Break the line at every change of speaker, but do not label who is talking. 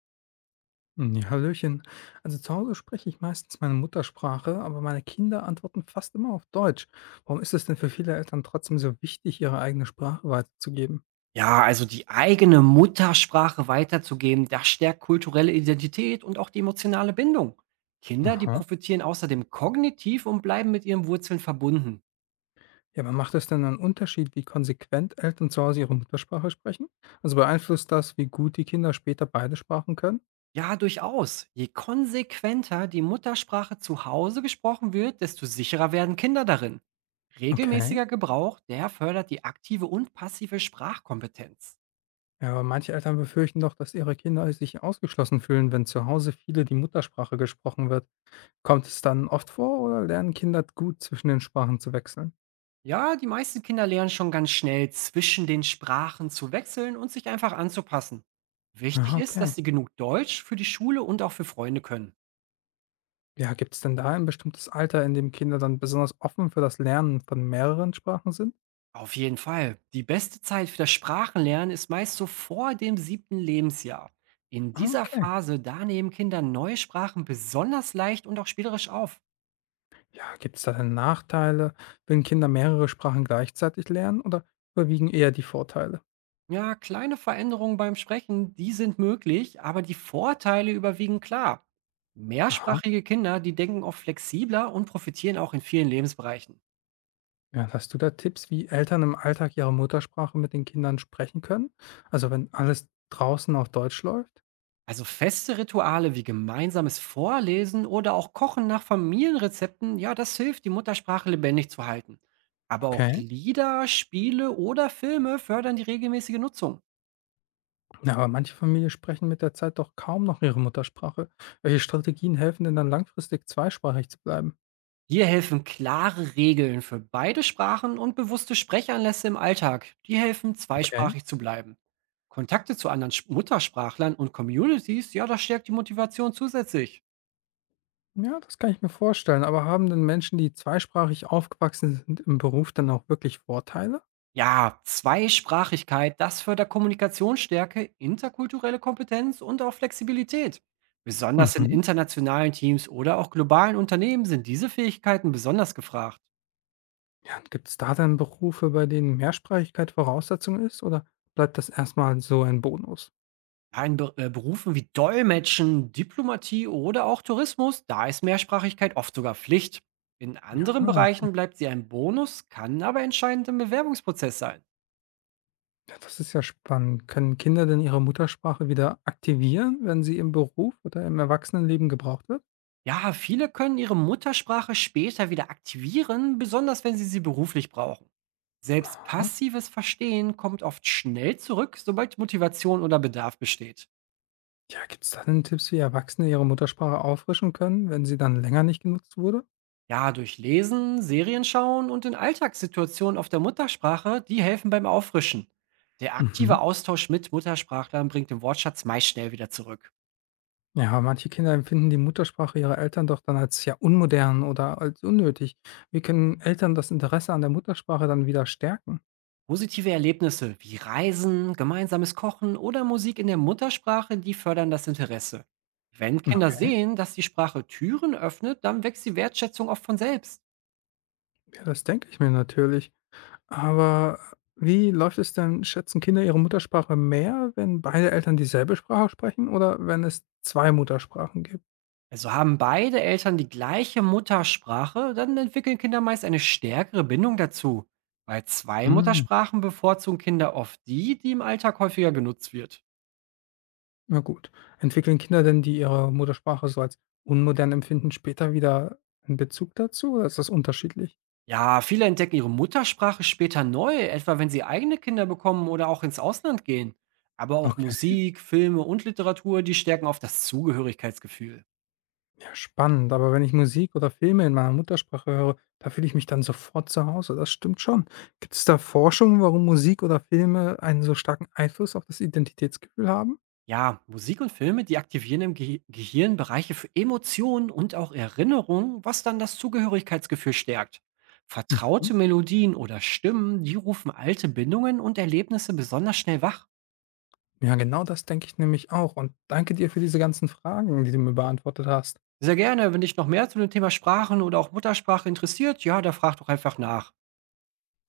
Hm, ja, hallöchen. Also zu Hause spreche ich meistens meine Muttersprache, aber meine Kinder antworten fast immer auf Deutsch. Warum ist es denn für viele Eltern trotzdem so wichtig, ihre eigene Sprache weiterzugeben?
Ja, also die eigene Muttersprache weiterzugeben, das stärkt kulturelle Identität und auch die emotionale Bindung. Kinder, die
Aha.
profitieren außerdem kognitiv und bleiben mit ihren Wurzeln verbunden.
Ja, aber macht es denn einen Unterschied, wie konsequent Eltern zu Hause ihre Muttersprache sprechen? Also beeinflusst das, wie gut die Kinder später beide Sprachen können?
Ja, durchaus. Je konsequenter die Muttersprache zu Hause gesprochen wird, desto sicherer werden Kinder darin.
Okay.
Regelmäßiger Gebrauch, der fördert die aktive und passive Sprachkompetenz.
Ja, aber manche Eltern befürchten doch, dass ihre Kinder sich ausgeschlossen fühlen, wenn zu Hause viele die Muttersprache gesprochen wird. Kommt es dann oft vor oder lernen Kinder gut zwischen den Sprachen zu wechseln?
Ja, die meisten Kinder lernen schon ganz schnell, zwischen den Sprachen zu wechseln und sich einfach anzupassen.
Ah,
Wichtig ist,
okay.
dass sie genug Deutsch für die Schule und auch für Freunde können.
Ja, gibt es denn da ein bestimmtes Alter, in dem Kinder dann besonders offen für das Lernen von mehreren Sprachen sind?
Auf jeden Fall. Die beste Zeit für das Sprachenlernen ist meist so vor dem siebten Lebensjahr. In
Ah,
dieser
okay.
Phase, da nehmen Kinder neue Sprachen besonders leicht und auch spielerisch auf.
Ja, gibt es da denn Nachteile, wenn Kinder mehrere Sprachen gleichzeitig lernen oder überwiegen eher die Vorteile?
Ja, kleine Veränderungen beim Sprechen, die sind möglich, aber die Vorteile überwiegen klar.
Aha.
Mehrsprachige Kinder, die denken oft flexibler und profitieren auch in vielen Lebensbereichen.
Ja, hast du da Tipps, wie Eltern im Alltag ihre Muttersprache mit den Kindern sprechen können? Also wenn alles draußen auf Deutsch läuft?
Also feste Rituale wie gemeinsames Vorlesen oder auch Kochen nach Familienrezepten, ja, das hilft, die Muttersprache lebendig zu halten. Aber auch
Okay.
Lieder, Spiele oder Filme fördern die regelmäßige Nutzung.
Na, aber manche Familien sprechen mit der Zeit doch kaum noch ihre Muttersprache. Welche Strategien helfen denn dann langfristig zweisprachig zu bleiben?
Hier helfen klare Regeln für beide Sprachen und bewusste Sprechanlässe im Alltag. Die helfen,
Okay.
zweisprachig zu bleiben. Kontakte zu anderen Muttersprachlern und Communities, ja, das stärkt die Motivation zusätzlich.
Ja, das kann ich mir vorstellen. Aber haben denn Menschen, die zweisprachig aufgewachsen sind, im Beruf dann auch wirklich Vorteile?
Ja, Zweisprachigkeit, das fördert Kommunikationsstärke, interkulturelle Kompetenz und auch Flexibilität. Besonders in
Mhm.
internationalen Teams oder auch globalen Unternehmen sind diese Fähigkeiten besonders gefragt.
Ja, gibt es da dann Berufe, bei denen Mehrsprachigkeit Voraussetzung ist oder bleibt das erstmal so ein Bonus?
In Be Berufen wie Dolmetschen, Diplomatie oder auch Tourismus, da ist Mehrsprachigkeit oft sogar Pflicht. In
Ah,
anderen
okay.
Bereichen bleibt sie ein Bonus, kann aber entscheidend im Bewerbungsprozess sein.
Ja, das ist ja spannend. Können Kinder denn ihre Muttersprache wieder aktivieren, wenn sie im Beruf oder im Erwachsenenleben gebraucht wird?
Ja, viele können ihre Muttersprache später wieder aktivieren, besonders wenn sie sie beruflich brauchen. Selbst
Aha.
passives Verstehen kommt oft schnell zurück, sobald Motivation oder Bedarf besteht.
Ja, gibt es da denn Tipps, wie Erwachsene ihre Muttersprache auffrischen können, wenn sie dann länger nicht genutzt wurde?
Ja, durch Lesen, Serien schauen und in Alltagssituationen auf der Muttersprache, die helfen beim Auffrischen. Der aktive
Mhm.
Austausch mit Muttersprachlern bringt den Wortschatz meist schnell wieder zurück.
Ja, manche Kinder empfinden die Muttersprache ihrer Eltern doch dann als ja unmodern oder als unnötig. Wie können Eltern das Interesse an der Muttersprache dann wieder stärken?
Positive Erlebnisse wie Reisen, gemeinsames Kochen oder Musik in der Muttersprache, die fördern das Interesse. Wenn Kinder
Okay,
sehen, dass die Sprache Türen öffnet, dann wächst die Wertschätzung oft von selbst.
ja, das denke ich mir natürlich. Aber wie läuft es denn? Schätzen Kinder ihre Muttersprache mehr, wenn beide Eltern dieselbe Sprache sprechen oder wenn es zwei Muttersprachen gibt?
Also haben beide Eltern die gleiche Muttersprache, dann entwickeln Kinder meist eine stärkere Bindung dazu. Bei zwei
Hm.
Muttersprachen bevorzugen Kinder oft die, die im Alltag häufiger genutzt wird.
Na gut. Entwickeln Kinder denn, die ihre Muttersprache so als unmodern empfinden, später wieder einen Bezug dazu oder ist das unterschiedlich?
Ja, viele entdecken ihre Muttersprache später neu, etwa wenn sie eigene Kinder bekommen oder auch ins Ausland gehen. Aber auch
Okay.
Musik, Filme und Literatur, die stärken oft das Zugehörigkeitsgefühl.
Ja, spannend, aber wenn ich Musik oder Filme in meiner Muttersprache höre, da fühle ich mich dann sofort zu Hause. Das stimmt schon. Gibt es da Forschung, warum Musik oder Filme einen so starken Einfluss auf das Identitätsgefühl haben?
Ja, Musik und Filme, die aktivieren im Ge Gehirn Bereiche für Emotionen und auch Erinnerungen, was dann das Zugehörigkeitsgefühl stärkt.
Mhm.
Vertraute Melodien oder Stimmen, die rufen alte Bindungen und Erlebnisse besonders schnell wach.
Ja, genau das denke ich nämlich auch. Und danke dir für diese ganzen Fragen, die du mir beantwortet hast.
Sehr gerne, wenn dich noch mehr zu dem Thema Sprachen oder auch Muttersprache interessiert, ja, da frag doch einfach nach.